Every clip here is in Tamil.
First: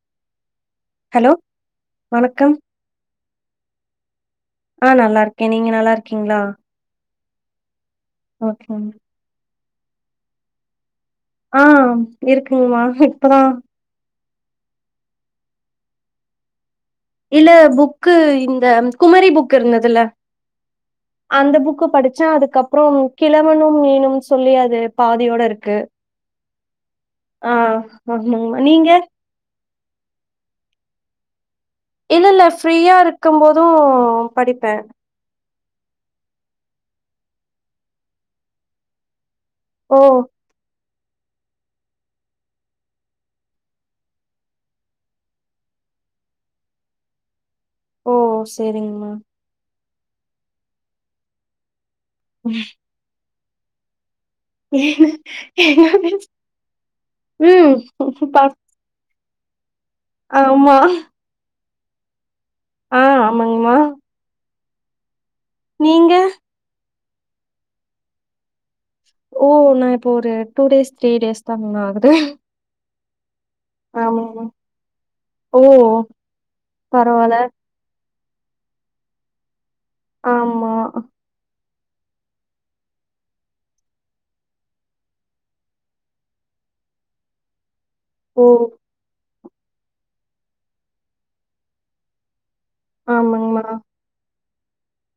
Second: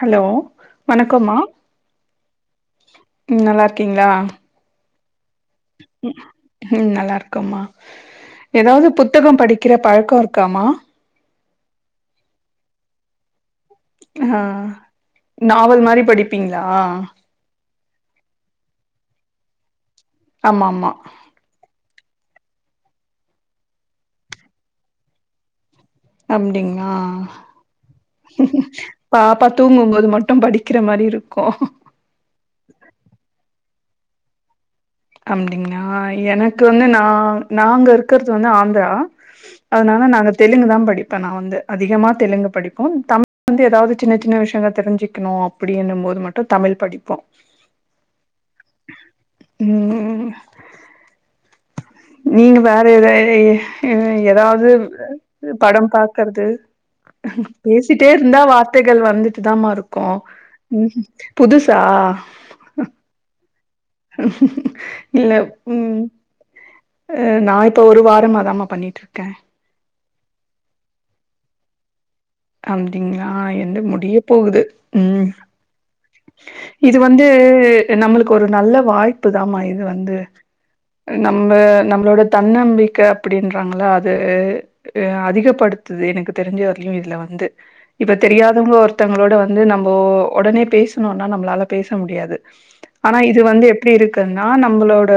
ஹலோ ஹலோ வணக்கம்மா வணக்கம் ம் நல்லாருக்கீங்ளா ஆ நல்லா இருக்கே நீங்க நல்லாருக்கீங்ளா எதாது புத்தகம் படிக்கிற பழக்கோ இருக்காமா ஆ இருக்குங்மா இப்பதா ஆ நாவல் மாரி படிப்பீங்ளா இல்ல புக்கு இந்த குமரி புக் இருந்ததுல ஆமா ஆமா அந்த புக்கு படிச் சோ அதுக்கப்றோம் கிழவனும் மீனும் சொல்லி அது பாதியோட இருக்கு அப்டிங்ளா ஆ ஆமாங்கமா நீங்க பாப்பா தூங்கும்போது மட்டு படிக்கிற மாரி இருக்கு இல்ல இல்ல ஃப்ரீயா இருக்கம் போது படிப்பே அப்டிங்ளா எனக்கு வந்து நா நாங்க இருக்கறது வந்து ஆந்ரா ஓ அதனால நாங்க தெலுங்கு தா படி இப்ப நா வந்து அதிகமா தெலுங்கு படிப்போம் தமிழ் வந்து எதாது சின்ன சின்ன விஷயங்க தெரிஞ்சுக்குனு அப்டினும்போது மட்டு தமிழ் படிப்போ ஓ சரிங் மேம் ம் நீங்க வேற எதா எதாது படோ பாக்றது ம் பேசிட்டே இருந்தா பா வார்த்தைகள் வந்துட் டுதாமா இருக்கு ஆமா ம் புதுசா ஆ ஆமாங்மா இல்ல ம் நீங்க நா இப்ப ஒரு வாரமாதாமா பண்ணிட் ஓ நா இப்ப ஒரு டூ டேஸ் த்ரீ டேஸ் தா மேம் ஆகுது ஆ என்து முடிய ஆமாமா போகுது ம் ஓ இது வந்து பரவால்ல நம்மளுக்கு ஒரு நல்ல வாய்ப்பு தா மா இது வந்து ஆமா நம்ம நம்மளோட தன்னம்பிக்க அப்படின்றாங்களா அது அதிகப்படுத்துது எனக்கு தெரிஞ்ச வரலயையு இதுல வந்து வந்து இப்ப ஓ தெரியாதவங்க ஒருத்தங்களோட வந் து நம்ம உடனே பேசணும்னா நம்மளால பேச முடியாது ஆனா இது ஆமாங்மா வந்து எப்படி இருக்கு நா நம்மளோட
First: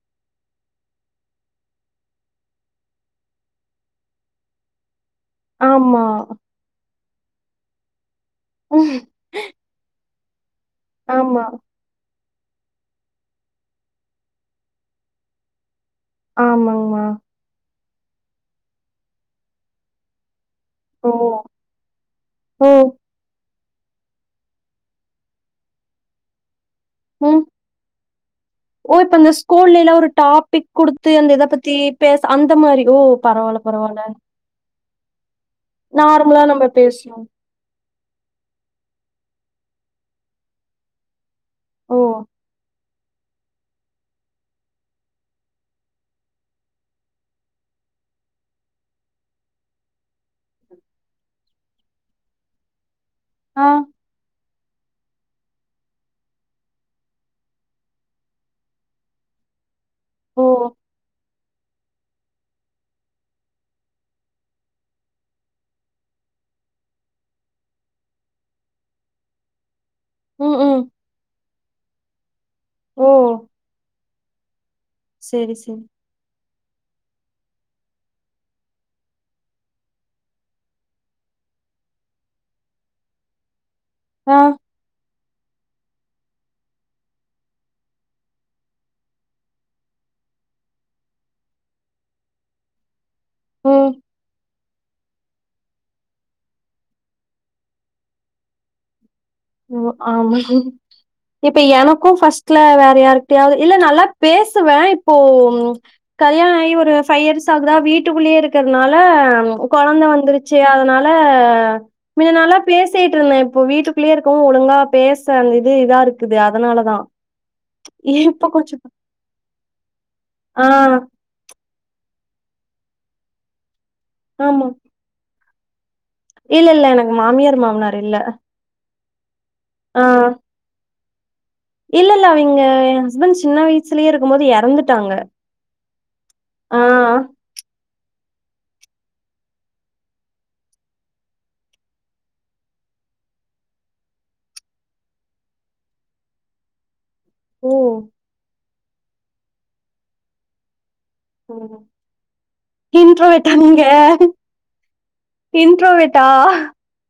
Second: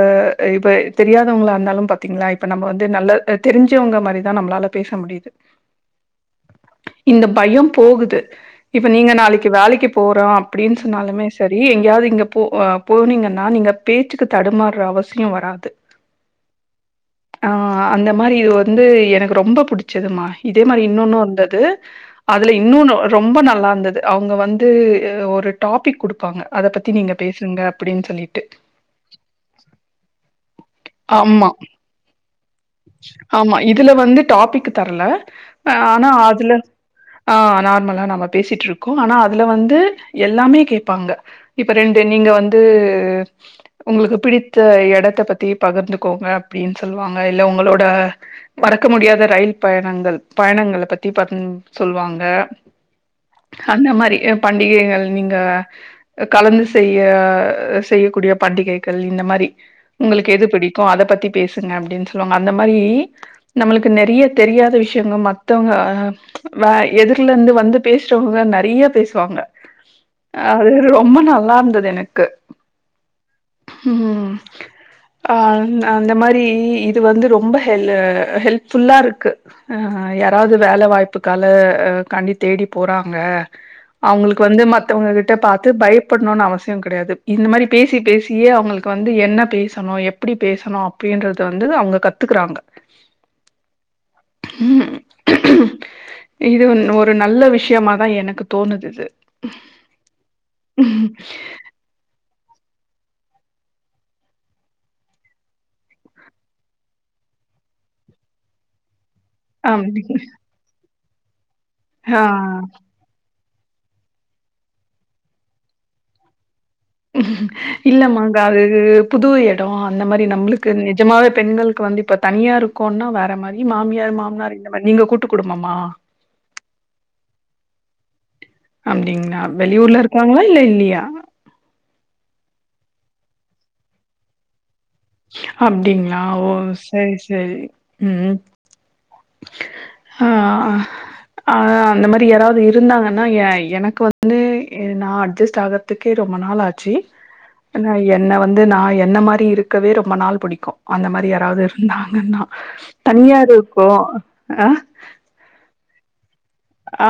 இப்ப தெரியாதவங்கள இருந்தாலு பாத்தீங்களா இப்ப நம்ம வந்து நல்ல தெரிஞ்சவங்க மாதிரி தா நம்மளால பேச முடியுது ஆமா இந்த பயம் போகுது இப்ப நீங்க நாளைக்கு வேலைக்கு போறோ அப்படின்னு சொன்னாலுமே ஆமா சரி எங்கயாவது இங்க போனீங்கன்னா நீங்க பேச்சுக்கு தடுமாறுற அவசிய வராது ஆமாங்கமா ஆ அந்த மாதிரி இது வந்து எனக்கு ரொம்ப பிடிச்சதுமா இதே மாதிரி ஓ இன்னொன்னு வந்தது அதுல ஓ இன்னு ரொம்ப நல்லா இருந்தது அவங்க வந்து ஒரு டாபிக் கொடுப்பாங்க அத பத்தி நீங்க ம் பேசுங்க அப்படின்னு சொல்லிட்டு ஓ இப்ப இந்த ஸ்கூல்லேலா ஒரு டாபிக் குடுத்து அந்த இத ஆமா பத்தி பேச அந்த மாரி ஓ ஆமா பரவால்ல இதுல பரவால்ல வந்து டாபிக் தரல ஆனா நார்மலா அதுல நம்ம பேசுறோ ஆ நார்மல் நம்ம பேசிட்டு இருக்கோ ஆனா அதுல வந்து எல்லாமே கேட்பாங்க இப்ப ஓ ரெண்டு நீங்க வந்து உங்களுக்கு பிடித்த இடத்த பத்தி பகிர்ந்துக்கோங்க அப்படின்னு சொல்லுவாங்க இல்ல உங்களோட மறக்க முடியாத ரயில் பயணங்கள் பயண பத்தி ப சொல்லுவாங்க ஆ அந்த மாரி பண்டிகைகள் நீங்க கலந்து செய்ய செய்யக்கூடிய பண்டிகைகள் இந்த மாதிரி உங்களுக்கு ஓ எது பிடிக்கும் அத பத்தி பேசுங்க அப்படி அப்படனு சொல்லுவாங்க அந்த மாதிரி நம்மளுக்கு நிறைய தெரியாத விஷயங்கள் மத்தவங்க வ எதிர்ல இருந்து வந்து பேசுறவங்க நிறைய பேசுவாங்க ம் அது ம் ரொம்ப நல்லா இருந்தது எனக்கு ஓ உம் அ செரி செரி அந்த மாரி இது வந்து ரொம்ப ஹெல்லு ஹெல்ப்ஃபுல்லா இருக்கு ஆ யாராவது வேல வாய்ப்புக்கல அ காண்டி தேடி போறாங்க ஆ அவங்களுக்கு வந்து மத்தவங்க கி ட்ட பாத்து பயப்படணும்னு அவசிய கிடையாது இந்த மாரி பேசிப் பேசியே அவங்களுக்கு வந்து என்ன பேச சணு எப்டி பேசணு அப்டின்றத வந்து அவங்க கத்துக்கறாங்க ஓ உம் இது ஒரு நல்ல விஷயமாதா எனக்கு தோணுது இது ஓ ஆமா இப்ப எனக்கு ஃப்ஸ்ட் ட்ல வேற யாருக்கிட்டயாவது இல்ல நல்லா பேசுவ இப்போ கல்யாண ஆகி ஒரு ஃவையியர்ஸ் ஆகுதா வீட்டுக்குள்ளயே இருக்கறனால ல ஆம் கொழந்த வந்துருச்சு அதனால ஆ மின்ன நல்லா பேசிட்டு இருந்தே இப்ப வீட்டுக்குள்ளயே இருக்கவு ஒழுங்கா பேச அந்த இது இதா இருக்குது அத இல்லமாங்க அது கொஞ்சம் புது எடோ அந்த மாரி ஆ நம்மளுக்கு நிஜமாவே பெண்களுக்கு வந்து இப்ப தனியா இருக்கோனா வேற மாரி மாமியார் மாமனார் ஆமா. இந்த மாரி நீங்க கூட்டுக் குடும்பமா இல்ல இல்ல எனக்கு மாமியார் மாமனார் இல்ல அப்டிங்கள ஆ வெளியூர்ல இருக்காங்களா இல்ல இல்லையா இல்ல இல்ல அவங்க எ ஹஸ்பண்ட் சின்ன வயசுலேயே இருக்கும் போது எறந்து அப்டிங்களா ஓ சரி சரி உம் ஆ ஆ அந்த மாரி யாராவது இருந்தாங்கன்னா எ எனக்கு வந்து நா அட்ஜஸ்ட் ஆகறதுக்கே ரொ ம்ப நாள் ஆச்சு ஓ! ஆ என்ன வந்து நா என்ன மாரி இருக்கவே ரொம்ப நாள் புடிக்கு அந்த மாரி ஓ! யாராவது இருந்தாங்கன்னா தனியா இருக்கு அ இன்ரோவேட்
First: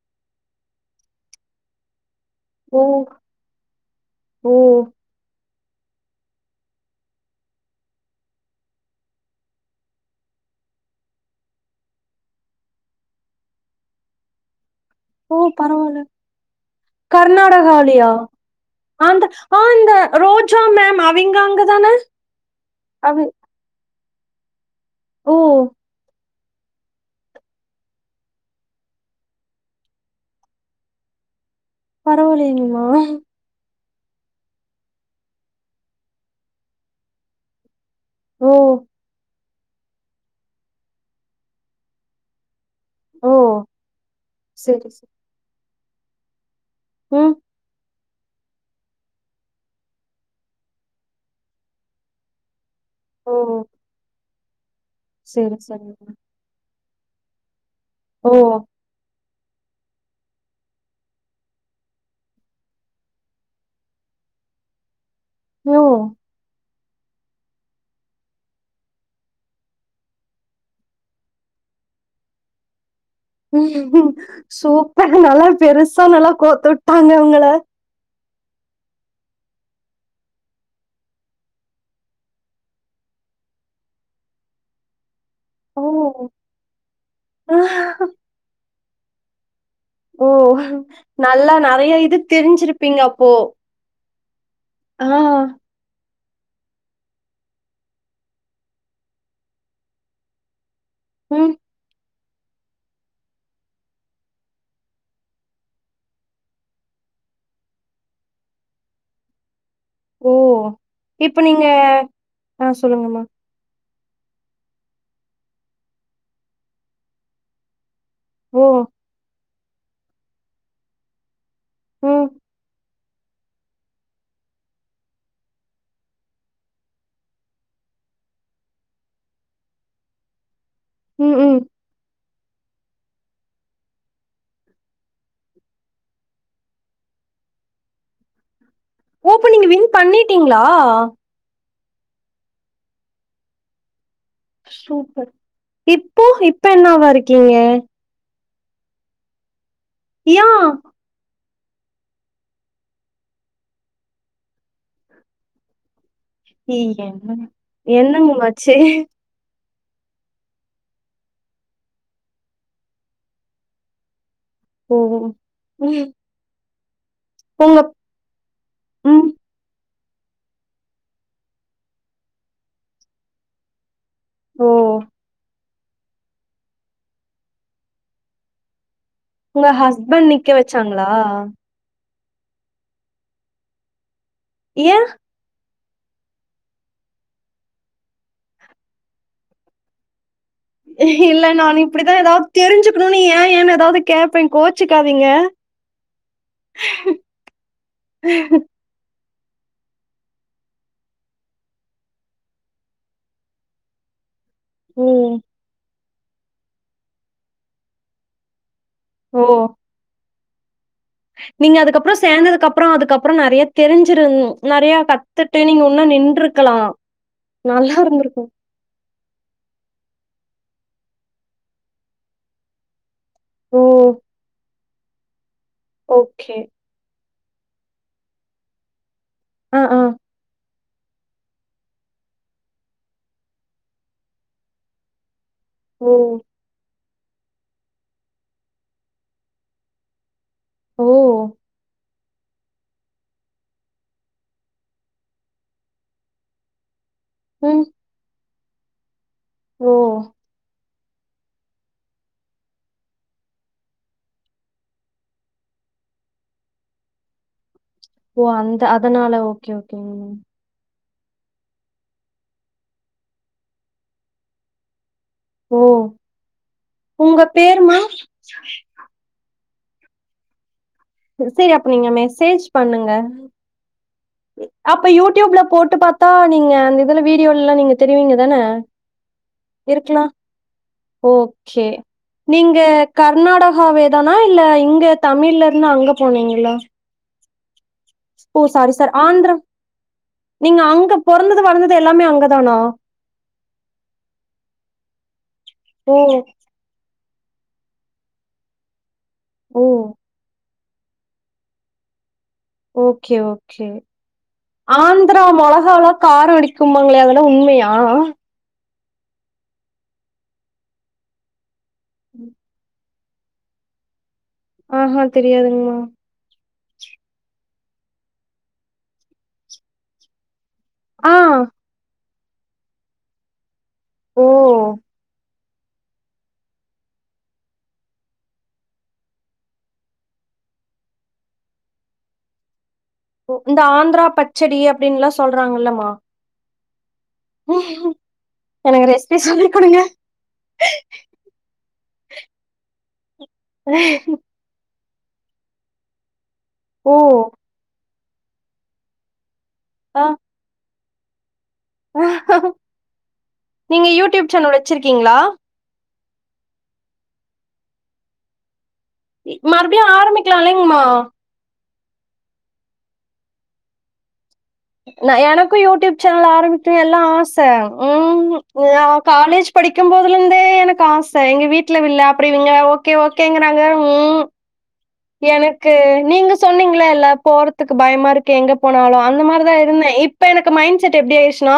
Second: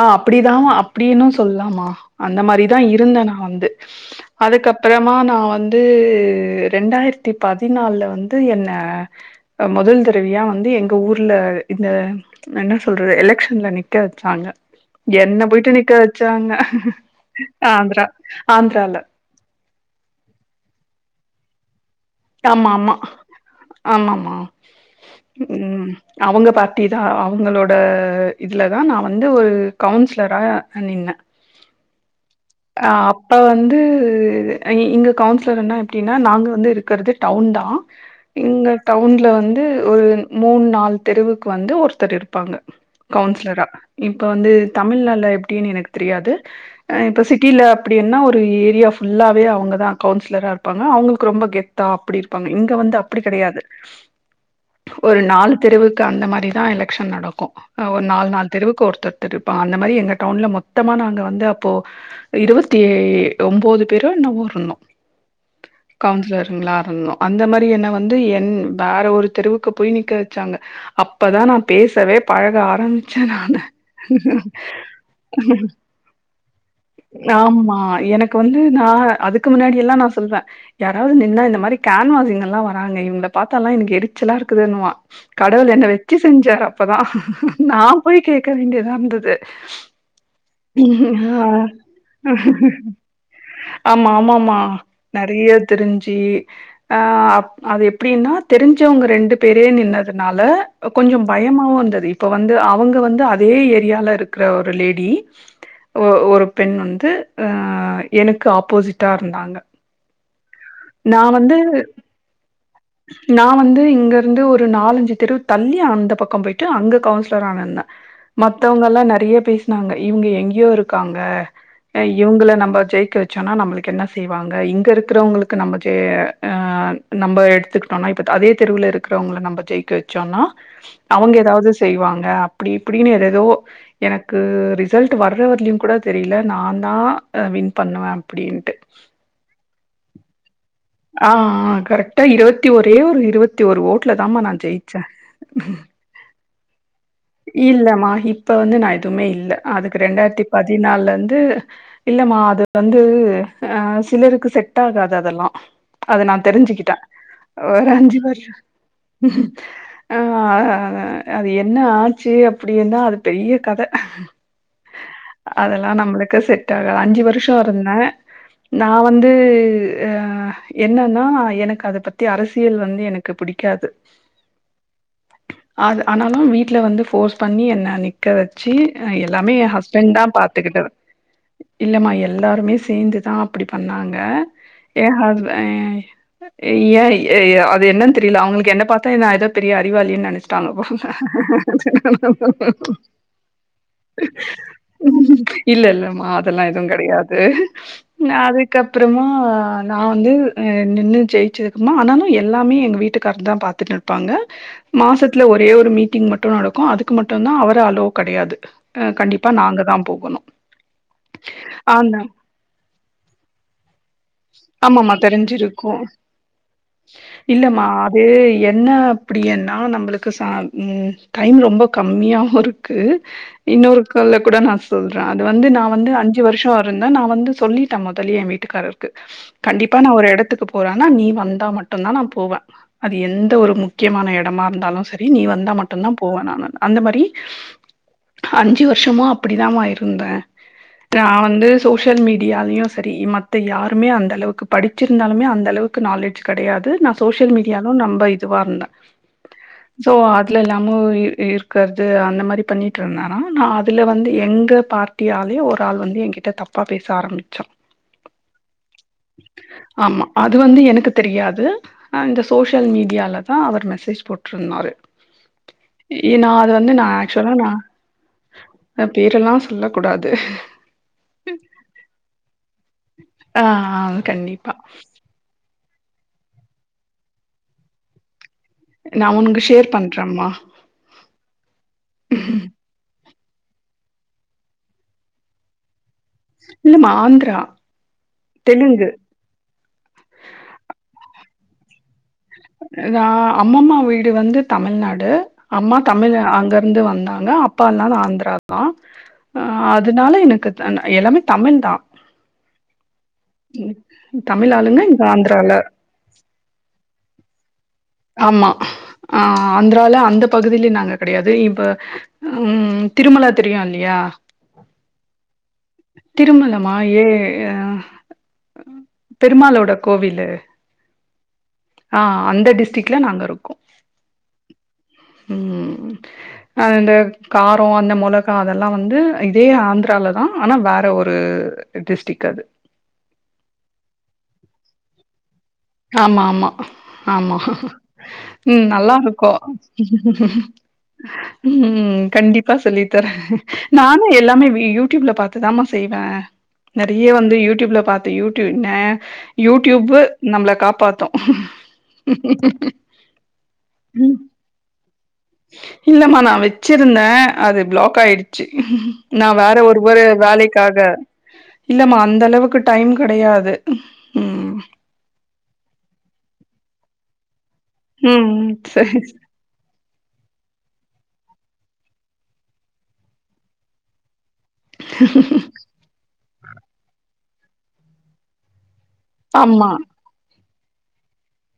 ஆ அப்டிதா அப்டினு சொல்லலாமா அந்த மாரிதா ஓ! இருந்தே நா வந்து ஓ! அதுக்கப்றமா நா வந்து ரெண்டாய்ரத்தி பதினால்ல வந்து என்ன அ மொதல் தரவியா வந்து எங்க ஊர்ல அ இந்த என்ன சொல்றது எலெக்ஷன்ல நிக்க வச்சாங்க என்ன போய்ட்டு நிக்க வச்சாங்க ஆந்திரா கர்நாடகாலியா ஆந்திரால அந்த ஆ இந்த ரோஜா மேம் அ விங்க அங்க தான ஆமா ஆமா ஆமாமா ஓ ம் அவுங்க பார்ட்டி தா அவுங்களோட இதில தா நா வந்து ஒரு கவுன்ஸ்லரா நின்னே பரவாயில்லையேங்கமா அ அப்ப வந்து இது ஆ இ இங்க கவுன்சிலர்ன்னா எப்டினா நாங்க வந்து இருக்கிறது டவுன் தா ஓ இங்க டவுன்ல வந் து ஒரு மூணு நால் தெருவுக்கு வந்து ஒருத்தர் இருப்பாங்க ஓ கவுன்சிலரா இப்ப வந்து செரி தமிழ் செரி நாட்ல எப்டினு எனக் தெரியாது ஆ இப்ப ம் சிட் டில அப்டினா ஒரு ஏரியா ஃபுல்லாவே அவுங்க தா கவுன்சிலரா இருப்பாங்க அவுங்களுக்கு ரொம்ப கெத்தா அப்டி இருப்பாங்க இங் க வந்து அப்டி ஓ கெடையாது ஒரு நாலு செரி தெருவுக்கு செரிமா அந்த மாரிதா எலெக்க்ஷன் நடக்கு அ ஒரு நால் ஓ நால் தெருவுக்கு ஒருத்தர் தர் இருப்பா அந்த மாரி எங்க டவுன்ல மொத்தமா நாங்க வந்து அப்போ இருவத்தி ஓம்போது பேரோ என்னவோருந்தோ ஓ கவுன்சிலர்ங்ளா ட்ருந்தோ அந்த மாரி என்ன வந்து என் வேற ஒரு தெருவுக்கு போய் நிக்க வெச்சாங்க அப்பதா நா பே சவே பழக ஆரம் சூப்பர் நல்லா பெருசா நல்லா கோத்து வுட்டாங் ஆமா எனக் இப்ப வந்து நா அதுக்கு முன்னாடி எல்லா நா சொல்ற யாராவது நின்னா இந்த மாரி கேன்வாசிங்க எல்லா வராங்க இவுங்கள பாத்தாலா எனக்கு எரிச்சலா இருக்குதுன்னு வா கடவுள் ஓ என்ன வெச்சி செஞ்சாரு அப்பதா நா போய் கேக்க வேண்டியதா இருந்தது ஓ நல்லா ஆஹ் நெறைய இது தெரிஞ்சிருப்பீங்க அப்போ அம் ஆமாமா ஆ நெறைய தெரிஞ் சி ஆ அப் அது எப்டினா தெரிஞ்சவங்க ரெண்டு பேரே நின்னதுனால அ கொஞ்சோ ம் பயமாவுந்தது இப்ப வந்து அவுங்க வந்து அதயே ஏரியாலருக்கற ஒரு லேடி ஒ ஒரு பெண் வந்த் து அ எனுக்கு ஆபோசிட்டா இருந்தாங்க ஓ நா இப்ப வந்து நீங்க ஆ சொல்லுங்கம்மா நா வந்து இங் க இருந்து ஒரு நாலஞ்சு தெருவு தள்ளி அந்த பக்கோ போய்ட்டு அங்க கவுன்சிலரா நின்ன ஓ மத்தவுங்கெல்லா நெறைய பேஸ்னாங்க இவுங்க எங்யோ இருக்காங்க அ ம் இவுங்கள நம்ப ஜெய் க்க வெச்சோனா நம்பளுக்கு என்ன செய்வாங்க இங்க இருக்குறவங்களுக்கு நம்ப ஜே அ நம்ப எடுத்க்கிட்டோனா [unintelligible] அதே தெருவுல இருக்றவங்கள நம்ப ஜெயிக்க வச்சோனா அவுங்க ம் ம் ஏதாவது செய்வாங்க அப்டி இப்டின்னு எதேதோ எனக்கு ரிசல்ட் வர்ற வரலயும் கூட தெரியல நா தா அ வின் பண்ணுவே அப்டின்ட்டு ஓ அப்ப நீங்க வின் பண்ணிட்டீங்ளா ஆ ஆ கரெக்டா இருவத்தி ஒரே ஒரு இருவத்தி ஒரு ஓட் ல தாமா நா ஜெயிச்ச பண்ணவா இல்லமா இப்ப வந்து நா எதுமே இல்ல அதுக்கு ரெண்டாயிர்த்தி யா பதினால்ல வந்து இல்லமா அது வந்து அ சிலருக்கு செட் ஆகாது அதெல்லா அத நா இ தெரிஞ்சிக்கிட்டே என்னங்க ஒரு அஞ்சு என்னங்க வர்ஷோ மச்சி அ அது என்ன ஆச்சு அப்டினா அது பெரிய கத ஓ அதெல்லா ம் நம்ளுக்கு செட் அ அஞ்சு உங்க வருஷோருந்தே நா ம் வந்து ஆ என்னன்னா எனக்கு அத பத்தி அரசியல் வந்து எனக்கு பிடிக்காது ஓ அத ஆனாலும் வீட்ல வந்து ஃபோர்ஸ் பண்ணி என்ன நிக்க வச்சு எல்லாமே உங்க என் ஹஸ்பண்ட் தா நிக்க பாத்துக்கிட்டது வச்சாங்களா இல்லமா எல்லாருமே சேந்துதான் அப்டி பண்ணாங்க ஏ ஹஸ் ஏ அது என்னன்னு தெரில அவங்களுக்கு என்ன பாத்தா நா ஏதோ பெரிய அறிவாளினு நெனச் தாங்க போல இல்ல நான் இப்டிதா ஏதாவது தெரிஞ்சுக்கணும்னு ஏன் ஏன்னு ஏதாவது கேப்பே கோச்சுக்காதீங்க இல்ல இல்லம்மா அதெல்லா எதுவு கெட காது அதுக்கப்புறமா நா வந்து நின்னு ஜெயிச்சிருக்குமா ஆனாலு எல்லாமே எங்கள் வீட்டுக்கார தா பாத்துட்டு இருப்பாங்க ம் மாசத்துல ஒரே ஒரு மீட்டிங் மட்டு நடக்கு அதுக்கு மட்டுந்தா அவரு அளவு கெடையாது அ ஓ கண்டிப்பா நாங்க தா போகணு நீங்க அதுக்கப்பற சேந்ததுக்கப்பற அதுக்கப்பற நெறய தெரிஞ்சிரு நெறய ஆமாமா கத்துட்டு நீங்க தெரிஞ்சிருக்கும் வுன்னு நின்றுருக்கலா இல்லமா அது என்ன அப்படின்னா நம்மளுக்கு ச ம் டைம் ரொம்ப கம்மியாவு இருக்கு ஓ இன்னொரு கால்ல கூட நா சொல்ற வந்து நா வந்து அஞ்சு ஓகே வருஷ இருந்த நா வந்து சொல்லிட்ட மொதலயே எ வீட்டுக்காரர் ஆ கண்டிப்பா ஆ நா ஒரு எடத்துக்கு போறனா நீ வந்தா மட்டுந்தா நா போவ அது எந்த ஒரு முக்கியமான எடமா இருந்தாலு சரி நீ வந் வந்தா மட்டுந்தா ஓ போவ நானு அந்த மாரி அஞ்சு வருஷமா அப்படிதா மா இருந்த நா ஓ வந்து சோசியல் மீடியாலயு சரி மத்த யார் ருமே அந்த அளவுக்கு படிச்சிருந்தாலுமே அந்த அளவுக்கு நாலேஜ் கெடயாது நா சோசியல் ம். மீடியாலு நம்ப இது வந்த ஓ! சோ அதுல எல்லா மு இருக்கிறது அந்த மாரி பண்ணிட்டு இருந்தா ந அதுல வந்து எங்க பார்ட்டியால ஒரு அந்த ஆள் வந்து என்கிட்ட தப்பா பேச ஆரம்பிச்சா ஓ அந்த அதனால ஓகே ஓகே ஆமா அது வந்து எனக்கு தெரியாது அந்த சோசியல் மீடியால தா அவரு மெசேஜ் போட்ருந்தாரு ஓ! ஏ நா அது வந்து நா உங்க ஆக்சுவலா பேரு மேம்? நா பேரெல்லா சொல்ல கூடாது சரி அப்ப நீங்க மெசேஜ் பண்ணுங்க ஆ ஆ கண்டிப்பா அப்ப போட்டு பாத்தா நீங்க அந்த இதுல வீடியோல எல்லா நீங்க தெரிவீங்க தான நா உனக்கு ஷேர் இருக்கலா பண்றேம்மா ஓக்கே நீங்க கர்நாடகாவே தானா இல்ல இங்க தமிழ்ல இருந்து அங்கப் இல்லமா ஆந்த்ரா ஓ சாரி சார் ஆந்த்ரா நீங்க அங்க பொறந்தது வளந்தது எல்லாமே அங்க தானா? நா அம்மம்மா வீடு வந்து தமிழ்நாடு அம்மா ஓ! தமிழ் அங்கிருந்து வந்தாங் ங்க அப்பால்லா ஆந்திரா தா ஓ! அதனால எனக்குத் எல்லாமே தமிழ் தா ஓகே ஓகே தமிழ் ஆளுங்க இங்க ஆந்திரா ஆந்திரால மொளகாலா கார அடிக்கும்பாங்களே அதலா உம்மையா ஆமா ஆ ஆந்த்ரால அந்த பகுதியில நாங்க கடையாது இப்ப ம் திருமலா தெரியு இல்லியா ஆஹா தெரியாதுங்மா திருமலமா ஏ பெருமாலோட கோவிலு ஆ ஆ அந்த டிஸ்டிக்ல நாங்க இருக்கோ ஓ ம் ஆ இந்த காரோ அந்த மொளகா அதெல்லா வந்து இதே ஆந்த்ராலதா ஆனா வேற ஒரு டிஸ்டிக் அது இந்த ஆந்த்ரா பச்சடி அப்டின்னு எல்லாம் சொல்ரா ஆமா ஆமா ஆமா ம் எனக்கு நல்லா ரெசிபி இருக்கு சொல்லி குடுங்க ம் ம் கண்டிப்பா சொல்லித்தர நானும் எல்லாமே வியு யூடியூப்ல பாத்து தாமா செய்வே ஓ நெறய வந்து யூடியூப்ல பாத்து யூடியூ ன யூட்டியூபு ஆ காப்பாத்து நீங்க ம் யூடியூப் சேனல் வச்சிருக்கீங்களா இல்லமா நான் வச்சிருந்தேன் அது பிளாக் ஆய்டுச்சு நான் வேற ஒரு மறுபடியு ஒரு ஆரம்பிக்கலா இல்லைங்கமா வேலைக்காக இல்லம்மா அந்த அளவுக்கு டைம் கடையாது ந எனக்கும் யூடியூப் சேனல் ஆரம்பித்து எல்லாம் ஆச ம்கும் ம் சரி நான் காலேஜ் படிக்கும் போது அப்பய்ல இருந்தே எனக்கு ஆச எங்க வீட்ல விட்ல அப்ர இவங்க ஓக்கே ஓக்கேங்கறாங்க ம்ம் எனக்கு நீங்க சொன்னீங்கள எல்லாம் போறதுக்கு பயமா இருக்கு எங்க போனாலும் அந்த மாதிரிதான் ஆமா இருந்தேன் இப்ப எனக்கு மைண்ட் செட் எப்டி ஆய்டுச்சுனா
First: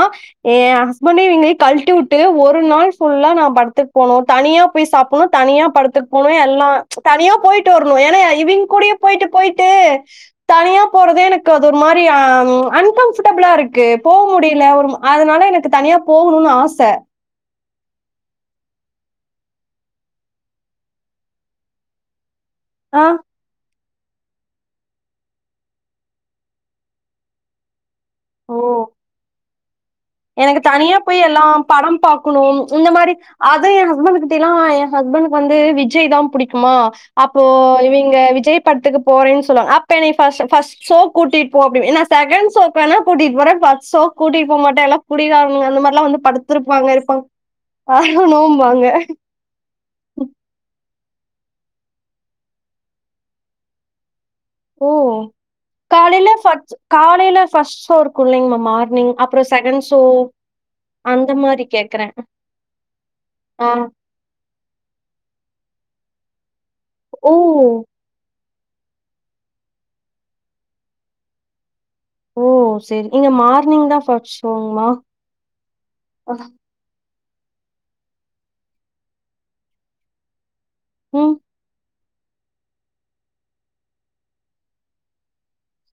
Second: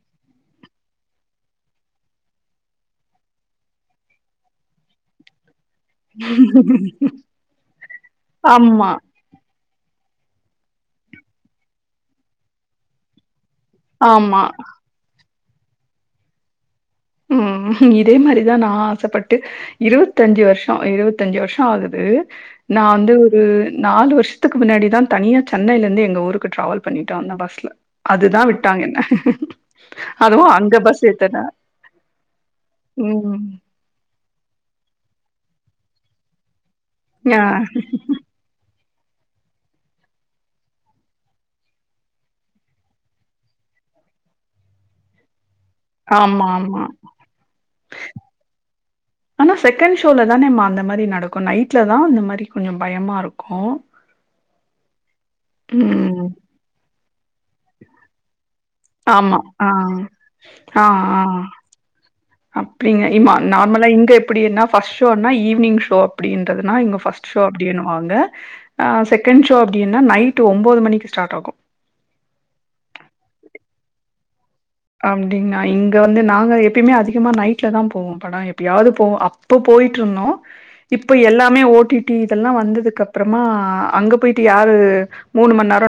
என் ஹஸ்பண்டயும் இவுங்களயும் கழட்டி விட்டு ஒரு நாள் புல்லா நான் படத்துக் போனும் தனியா போய் சாப்புணும் தனியா படத்துக்கு போணும் எல்லாம் தனியா போயிட்டு வரணும் ஏன்னா இவிய்ங்க ஆமா கூடயே போயிட்டு போயி ட்டு தனியா போறதே எனக்கு அது ஒரு மாரி அன்கம்பர்டபிளா இருக் க்கு போ ஆமா முடியல ஒரு அதனால எனக்கு தனியா போவுணும்னு ஆச ம் இதே மாதிரிதான் நான் ஆசப்பட்டு இருவத்தஞ்சு வருஷம் இருவத்தஞ்சு வருஷம் ஆகுது நா ஆ. வந்து ஒரு நாலு வருஷத்துக்கு முன்னாடிதா தனியா சென்னைல இருந்து எங்க ஊருக்கு டிராவல் பண்ணிட்டோ வந்த பஸ்ல அதுதா ஓ! விட்டா என்ன அதுவும் எனக்கு அங்க தனியா பஸ் போய் ஏத்தல. எல்லாம் ப படம் பாக்குணும் இந்த மாரி ம். அது ஏன் ஹஸ்பண்ட் கிட்டேல என் ஹஸ்பெண்ட்க்கு வந்து விஜய் தா புடிக் மா ஆ. அப்போ இவிங்க விஜய் படத்துக்கு போறேன் சொல்லுவாங்க அப்ப என்னேய ஃபர்ஸ்ட் ஃபர்ஸ்ட் ஷோ கூட்டிட்டு போ அப்டிம்ப என்ன செகேன்ட் ஷோக் வேனா கூடிட்போறே ஃபஸ்ட்ஷோ கு கூட்டிட்போ மாட்டேயில ந்னுங்க அந்த மாரில்லா வந்து ஆமா, ஆமா. படுத்திருப்பாங்க இருப்பாங் ஆரணும்பாங்க டக்கு நைட்ல தா இந்த மாரி கொஞ்சோ பயமா இருக்கு ஓ காலையில வஜ்ஸ் காலையில ஃபர்ஸ்ட் ஷோ இருக்கு இல்லேங்கமாம் மார்னிங் ஆமா. அப்புறோ ஆ. செகண்ட் சோ ஆ, அந்த ஆ. மாரி கேக்குற அப்டிங்க இம்மா நார்மலா இங்க எப்பிடின ஃபஸ்ட் ஷோனா ஈவினிங் ஷோ அப்டீன் ததுனா இங்க ஃபர்ஸ்ட் ஓ ஷோ அப்டினுவாங்க ஆ செகண்ட் ஷோ அப்டின்னா நைட் ஒம்போது மணிக்கு ஸ்டார்ட் ஆகு ஓ செரி இங்க மார்னிங் தா ஃபர்ஸ்ட் ஷோங்மா அப்டினா இங்க வந்து நாங்க எப்யுமே அதி கமா நைட்ல தா போவோ படோ எப்பாயாவது போவோ அப்போ போயிட்டு இருந்தோ இப்ப ம் எல்லாமே ஓ டி டி இதெல்லா வந்ததுக்கு கப்றமா ஆ அங்க போயிட்டு யாரு மூணு மணி நேர